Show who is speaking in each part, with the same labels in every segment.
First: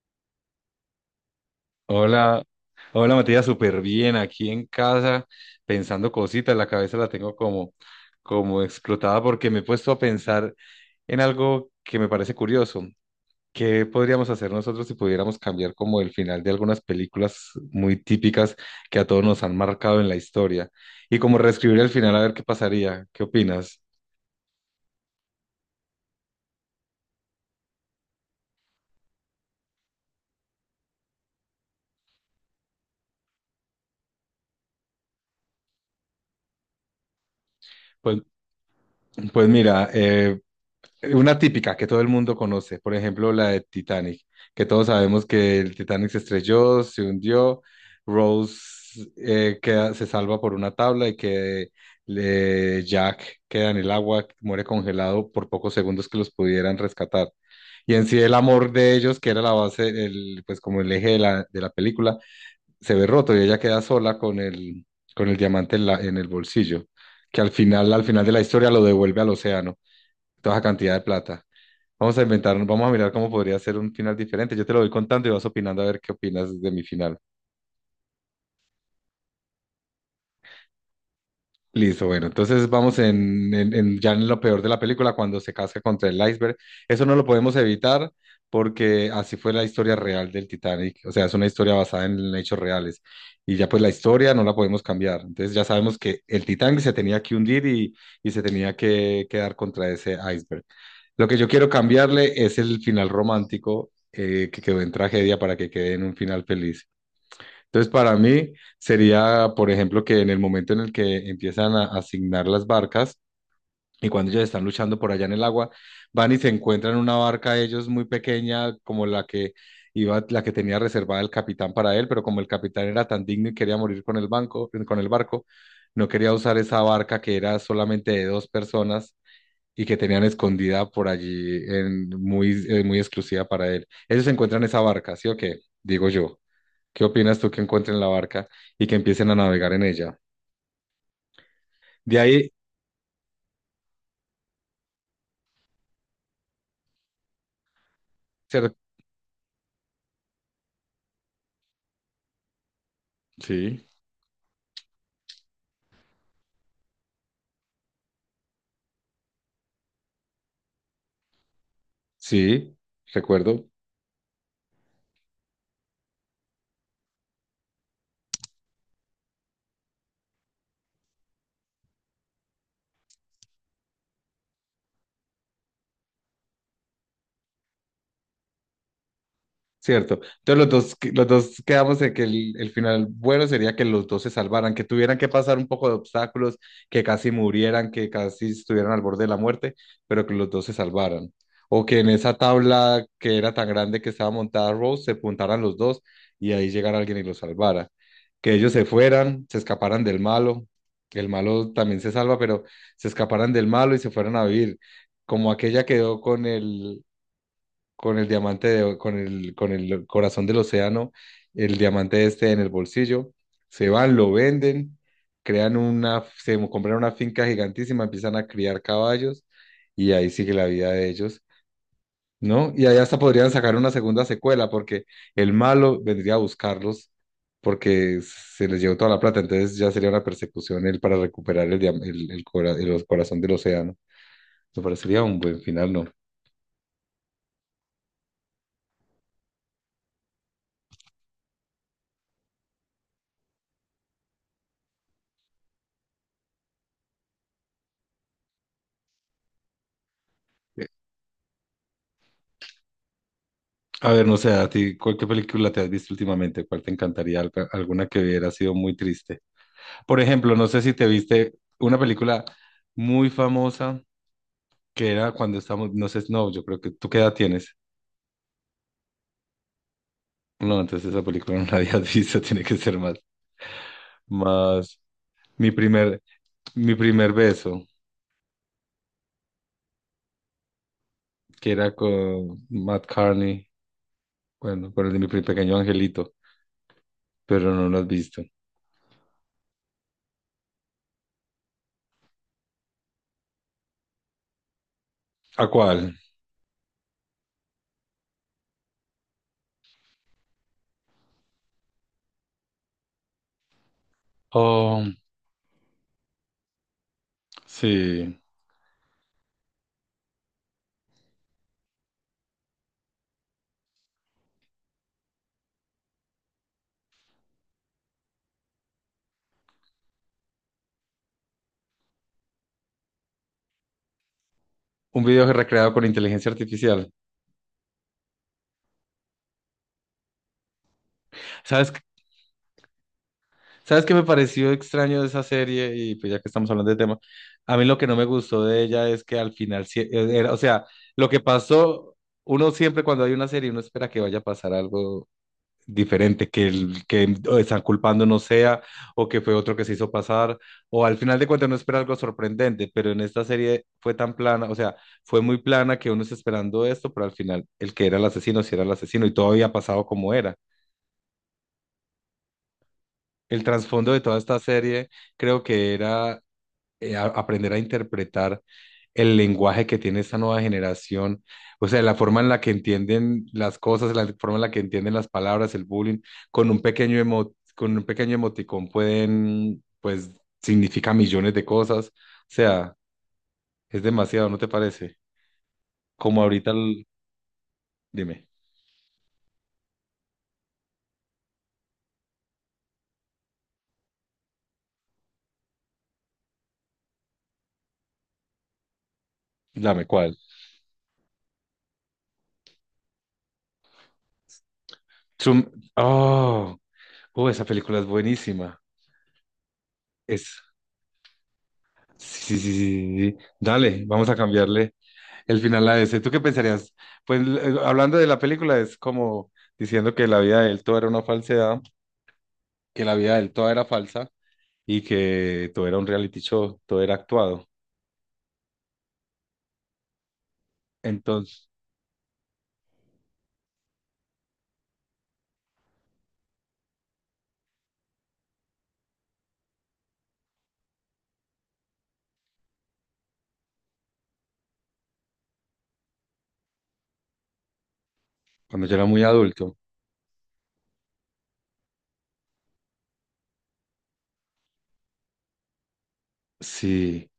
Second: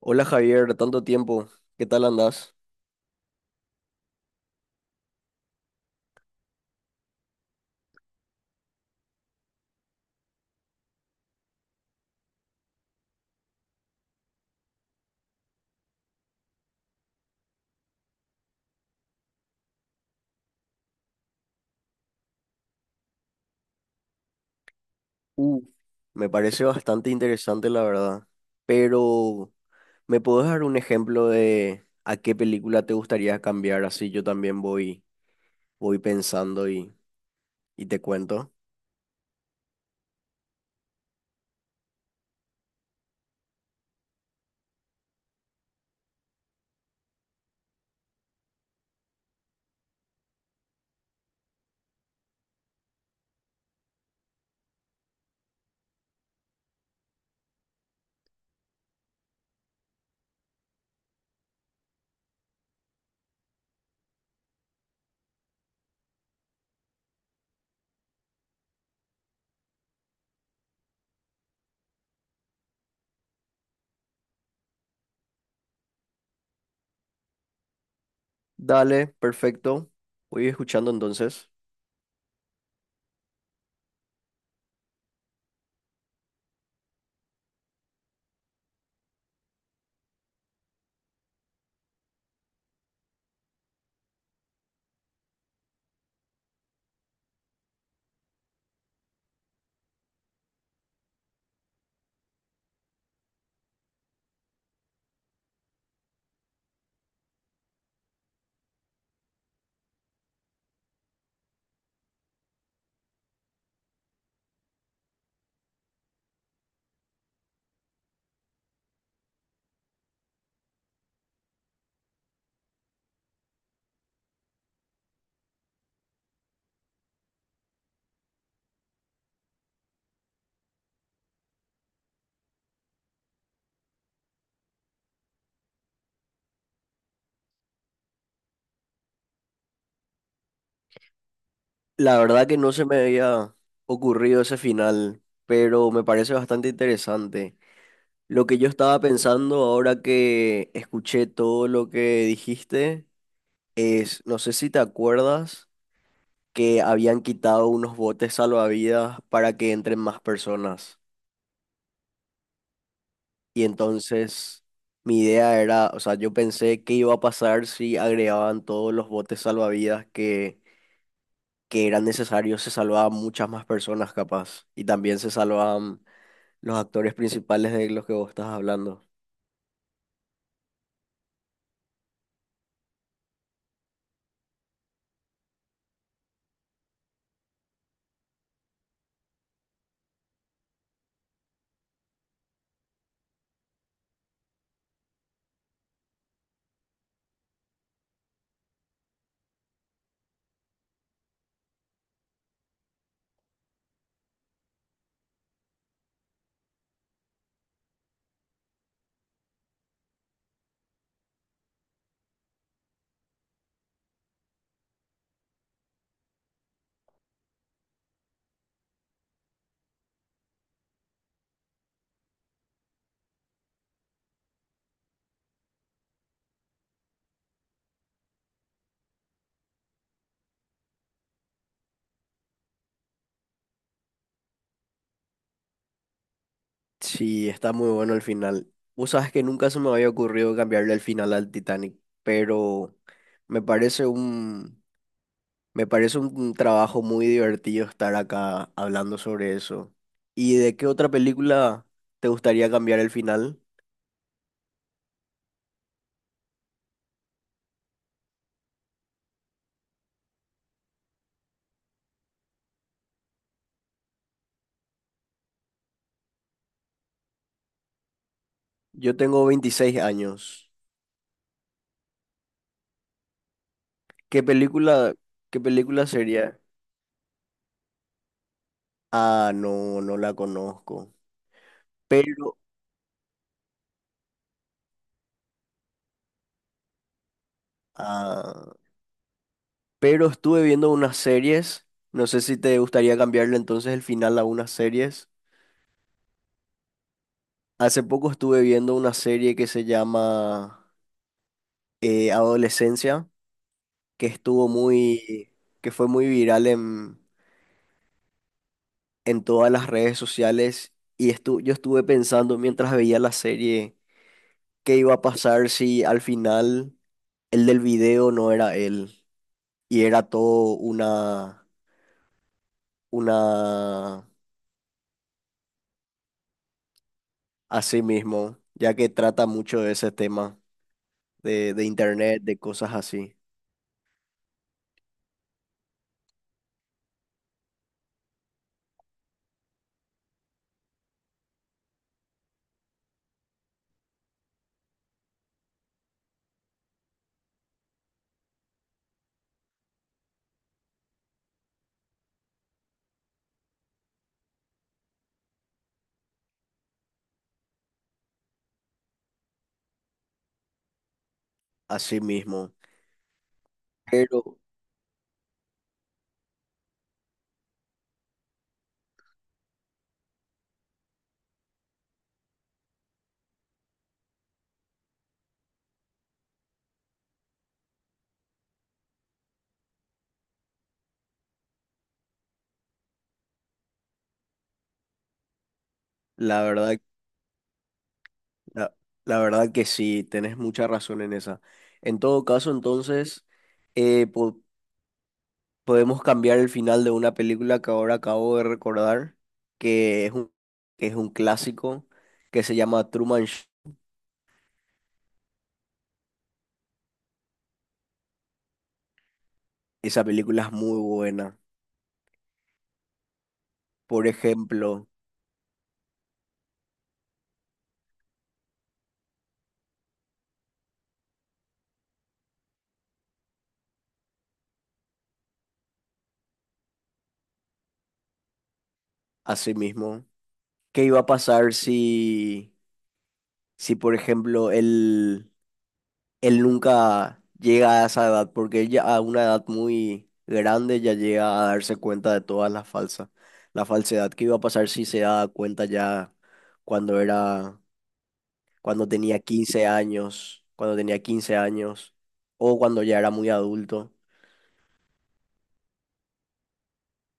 Speaker 1: Hola Javier, tanto tiempo, ¿qué tal
Speaker 2: Hola,
Speaker 1: andás?
Speaker 2: hola Matías, súper bien aquí en casa pensando cositas, la cabeza la tengo como, como explotada porque me he puesto a pensar en algo que me parece curioso. ¿Qué podríamos hacer nosotros si pudiéramos cambiar como el final de algunas películas muy típicas que a todos nos han marcado en la historia? Y como reescribir el final a ver qué pasaría, ¿qué opinas?
Speaker 1: Uh, Me parece bastante interesante la verdad, pero ¿me podés dar un ejemplo de a qué película te gustaría cambiar? Así yo también voy pensando y te
Speaker 2: Pues,
Speaker 1: cuento.
Speaker 2: pues mira, una típica que todo el mundo conoce, por ejemplo, la de Titanic, que todos sabemos que el Titanic se estrelló, se hundió, Rose se salva por una tabla y que Jack queda en el agua, muere congelado por pocos segundos que los pudieran rescatar. Y en sí el amor de ellos, que era la base, el, pues como el eje de de la película, se ve roto y ella queda sola con el diamante en el bolsillo, que al final de la historia lo devuelve al océano, toda esa cantidad de plata. Vamos a inventar, vamos a mirar cómo podría ser un final diferente. Yo te lo voy contando y vas opinando a ver qué opinas de mi final.
Speaker 1: Dale, perfecto, voy escuchando entonces.
Speaker 2: Listo, bueno, entonces vamos ya en lo peor de la película, cuando se casca contra el iceberg. Eso no lo podemos evitar porque así fue la historia real del Titanic. O sea, es una historia basada en hechos reales. Y ya pues la historia no la podemos cambiar. Entonces ya sabemos que el Titanic se tenía que hundir y se tenía que quedar contra ese iceberg. Lo que yo quiero cambiarle es el final romántico que quedó en tragedia para que quede en un final feliz. Entonces, para mí sería, por ejemplo, que en el momento en el que empiezan a asignar las barcas y cuando ellos están luchando por allá en el agua, van y se encuentran una barca ellos muy pequeña como la que iba, la que tenía reservada el capitán para él, pero como el capitán era tan digno y quería morir con el banco, con el barco, no quería usar esa barca que era solamente de dos personas y que tenían escondida por allí en, muy, muy exclusiva para él. Ellos encuentran esa barca, ¿sí o qué? Digo yo. ¿Qué opinas tú que encuentren la barca y que empiecen a navegar en ella? De
Speaker 1: La verdad
Speaker 2: ahí,
Speaker 1: que no se me había ocurrido ese final, pero me parece bastante interesante. Lo que
Speaker 2: se
Speaker 1: yo
Speaker 2: re-
Speaker 1: estaba pensando ahora que escuché todo lo que dijiste
Speaker 2: sí,
Speaker 1: es, no sé si te acuerdas que habían quitado unos botes salvavidas para que entren más personas.
Speaker 2: sí,
Speaker 1: Y
Speaker 2: recuerdo.
Speaker 1: entonces mi idea era, o sea, yo pensé qué iba a pasar si agregaban todos los botes salvavidas que eran necesarios, se salvaban muchas más personas capaz. Y también se salvaban los actores principales de los que vos estás hablando.
Speaker 2: Cierto. Entonces los dos quedamos en que el final bueno sería que los dos se salvaran, que tuvieran que pasar un poco de obstáculos, que casi murieran, que casi estuvieran al borde de la muerte, pero que los dos se salvaran. O que en esa tabla que era tan grande que estaba montada Rose, se puntaran los dos y ahí llegara alguien y los salvara. Que ellos se fueran, se escaparan del malo, que el malo también se salva, pero se escaparan del malo y se fueran a vivir. Como aquella quedó con el diamante con el corazón del océano, el diamante este en el bolsillo, se van, lo venden, crean una, compran una finca gigantísima, empiezan a criar caballos y ahí sigue la vida de ellos, ¿no? Y ahí hasta podrían sacar una segunda secuela porque el malo vendría a buscarlos porque se les llevó toda la plata, entonces ya sería una persecución él para recuperar el, el, el corazón del océano. Me parecería un buen final, ¿no?
Speaker 1: Sí, está muy bueno el final. Vos sabes que nunca se me había ocurrido cambiarle el final al Titanic, pero me parece me parece un trabajo muy divertido estar acá hablando sobre eso. ¿Y de qué otra película te gustaría cambiar el final?
Speaker 2: A ver, no sé, a ti, ¿cuál ¿qué película te has visto últimamente? ¿Cuál te encantaría? Alguna que hubiera sido muy triste. Por ejemplo, no sé si te viste una película muy famosa que era cuando estamos, no sé, no, yo creo que tú qué edad tienes.
Speaker 1: Yo tengo 26 años.
Speaker 2: No, entonces esa película no la habías visto, tiene que ser más,
Speaker 1: ¿Qué
Speaker 2: más.
Speaker 1: qué
Speaker 2: Mi
Speaker 1: película
Speaker 2: primer,
Speaker 1: sería?
Speaker 2: mi primer beso,
Speaker 1: Ah, no, no la conozco.
Speaker 2: que era
Speaker 1: Pero,
Speaker 2: con Matt Carney, bueno, con el de mi pequeño angelito, pero no lo has visto.
Speaker 1: ah, pero estuve viendo unas series. No sé si te gustaría cambiarle entonces el final a unas series.
Speaker 2: ¿A cuál?
Speaker 1: Hace poco estuve viendo una serie que se llama Adolescencia. Que estuvo
Speaker 2: Oh,
Speaker 1: que fue muy viral
Speaker 2: sí,
Speaker 1: en todas las redes sociales y yo estuve pensando mientras veía la serie qué iba a pasar si al final el del video no era él y era todo una
Speaker 2: un video recreado con inteligencia artificial.
Speaker 1: así mismo, ya que trata mucho de ese tema de
Speaker 2: ¿Sabes
Speaker 1: internet, de cosas así,
Speaker 2: ¿sabes qué me pareció extraño de esa serie? Y pues ya que estamos hablando de tema, a mí lo que no me gustó de ella es que al final, era, o sea, lo que pasó, uno siempre cuando hay una serie, uno espera que vaya a pasar algo diferente, que el que están culpando no sea, o que fue otro que se hizo pasar, o al final de cuentas uno espera algo sorprendente, pero en esta serie fue tan plana, o sea, fue muy plana que uno está esperando esto, pero al final el que era el asesino, sí era el asesino, y todo había pasado como era.
Speaker 1: así mismo.
Speaker 2: El trasfondo de toda esta
Speaker 1: Pero
Speaker 2: serie creo que era aprender a interpretar el lenguaje que tiene esta nueva generación, o sea, la forma en la que entienden las cosas, la forma en la que entienden las palabras, el bullying, con un pequeño con un pequeño emoticón pueden, pues, significa millones de cosas, o sea, es demasiado, ¿no te parece? Como
Speaker 1: la
Speaker 2: ahorita,
Speaker 1: verdad,
Speaker 2: dime,
Speaker 1: La, la verdad que sí, tenés mucha razón en esa. En todo caso, entonces, eh, po- podemos cambiar el final de una película que ahora acabo de recordar,
Speaker 2: dame
Speaker 1: que es
Speaker 2: cuál.
Speaker 1: que es un clásico, que se llama Truman Show.
Speaker 2: Zoom- oh, oh, esa película es buenísima.
Speaker 1: Esa
Speaker 2: Es,
Speaker 1: película es muy buena.
Speaker 2: sí, sí, sí, sí, sí, sí. Dale,
Speaker 1: Por
Speaker 2: vamos a cambiarle.
Speaker 1: ejemplo,
Speaker 2: El final la ese. ¿Tú qué pensarías? Pues hablando de la película, es como diciendo que la vida de él todo era una falsedad, que la vida de él toda era falsa y que todo era un reality show, todo era actuado.
Speaker 1: así mismo, ¿qué iba a
Speaker 2: Entonces,
Speaker 1: pasar si por ejemplo, él nunca llega a esa edad, porque ella a una edad muy grande ya llega a darse cuenta de todas las falsas, la falsedad que iba a pasar si se daba cuenta ya cuando era,
Speaker 2: cuando yo era muy adulto,
Speaker 1: cuando tenía 15 años, o cuando ya era muy adulto,
Speaker 2: sí,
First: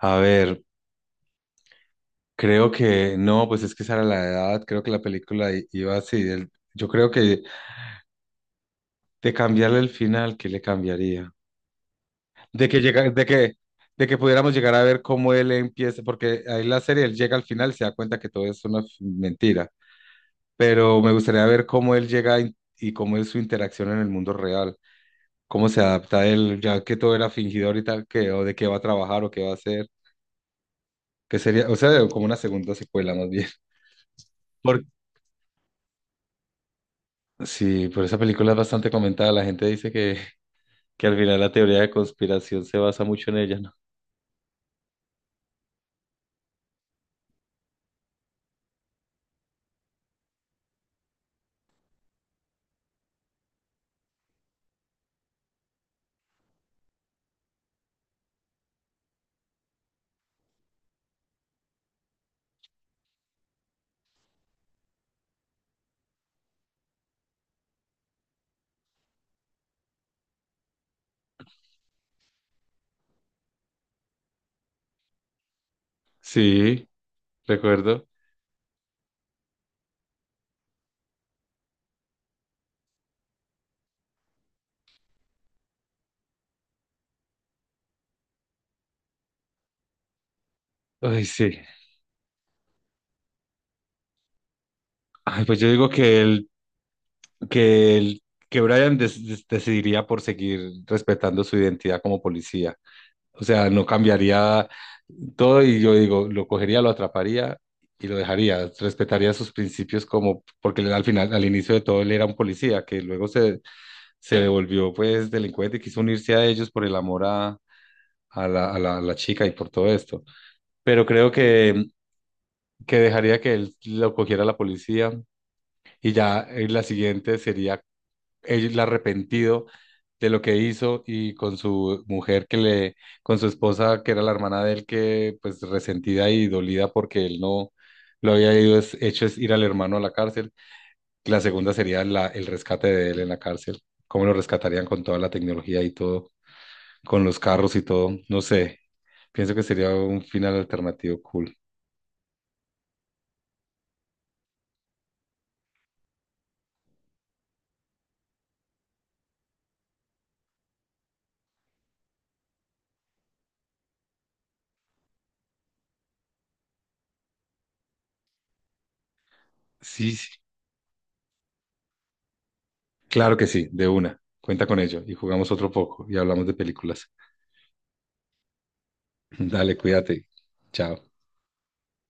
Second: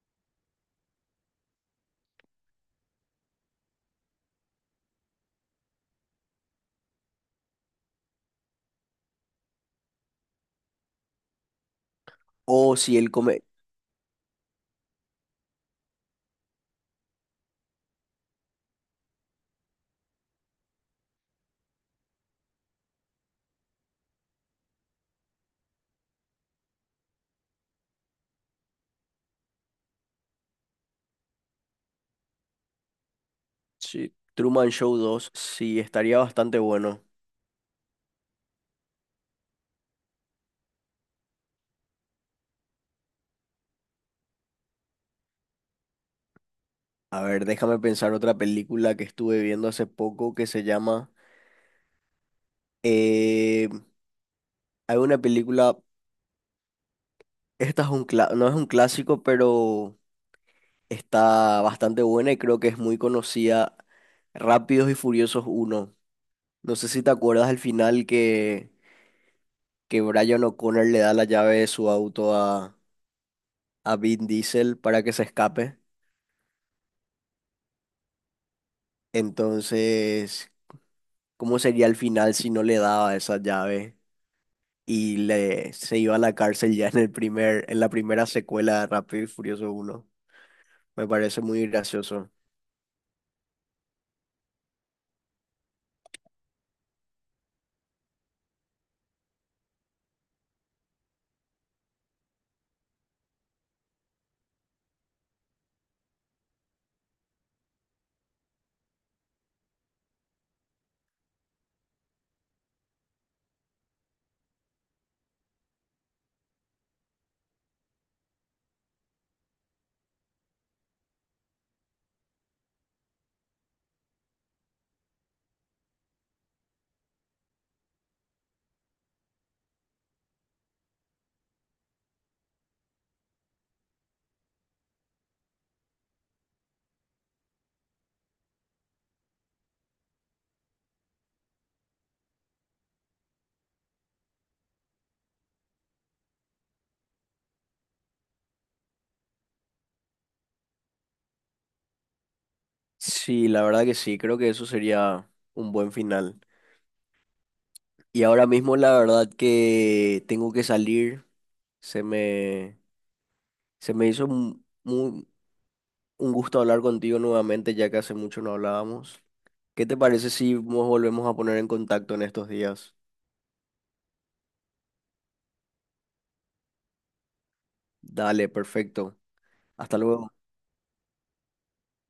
Speaker 2: a ver, creo que no, pues es que esa era la edad, creo que la película iba así. Yo creo que de cambiarle el final, ¿qué le cambiaría? de
Speaker 1: o
Speaker 2: que
Speaker 1: si
Speaker 2: llega,
Speaker 1: él
Speaker 2: de
Speaker 1: come,
Speaker 2: que, de que pudiéramos llegar a ver cómo él empieza, porque ahí la serie él llega al final y se da cuenta que todo es una mentira, pero me gustaría ver cómo él llega y cómo es su interacción en el mundo real, cómo se adapta él, ya que todo era fingidor y tal, que, o de qué va a trabajar o qué va a hacer, que sería, o sea, como una segunda secuela más bien.
Speaker 1: sí, Truman
Speaker 2: Por,
Speaker 1: Show 2 sí, estaría bastante bueno.
Speaker 2: sí, por esa película es bastante comentada, la gente dice que al final la teoría de conspiración se basa mucho en ella, ¿no?
Speaker 1: A ver, déjame pensar otra película que estuve viendo hace poco que se llama... eh, hay una película. Esta es un cla- No es un clásico, pero está bastante buena y creo que es muy conocida. Rápidos y Furiosos uno. No sé si te acuerdas al final que Brian O'Connor le da la llave de su auto a Vin Diesel para que se escape.
Speaker 2: Sí, recuerdo.
Speaker 1: Entonces, ¿cómo sería el final si no le daba esa llave y se iba a la cárcel ya en el en la primera secuela de Rápido y Furioso uno? Me
Speaker 2: Ay,
Speaker 1: parece
Speaker 2: sí.
Speaker 1: muy gracioso.
Speaker 2: Ay, pues yo digo que el que, el- que Brian decidiría por seguir respetando su identidad como policía. O sea, no cambiaría todo y yo digo, lo cogería, lo atraparía y lo dejaría. Respetaría sus principios como, porque él al final, al inicio de todo, él era un policía que luego se devolvió pues delincuente y quiso unirse a ellos por el amor a la chica y por todo esto. Pero creo que dejaría que él lo cogiera la policía. Y ya la siguiente sería él arrepentido de lo que hizo y con su mujer con su esposa que era la hermana de él que pues resentida y dolida porque él no lo había ido, hecho es ir al hermano a la cárcel. La segunda sería el rescate de él en la cárcel, cómo lo rescatarían con toda la tecnología y todo, con los carros y todo, no sé, pienso que sería un final alternativo cool.
Speaker 1: Sí, la verdad que sí, creo que eso sería un buen final. Y ahora mismo la verdad que tengo que salir. Se me, se me hizo un gusto hablar contigo nuevamente, ya que hace mucho no hablábamos. ¿Qué te
Speaker 2: Sí,
Speaker 1: parece
Speaker 2: sí,
Speaker 1: si nos volvemos a poner en contacto en estos días?
Speaker 2: claro que sí, de una, cuenta con ello y jugamos otro poco y hablamos de películas.
Speaker 1: Dale, perfecto.
Speaker 2: Dale,
Speaker 1: Hasta
Speaker 2: cuídate,
Speaker 1: luego.
Speaker 2: chao.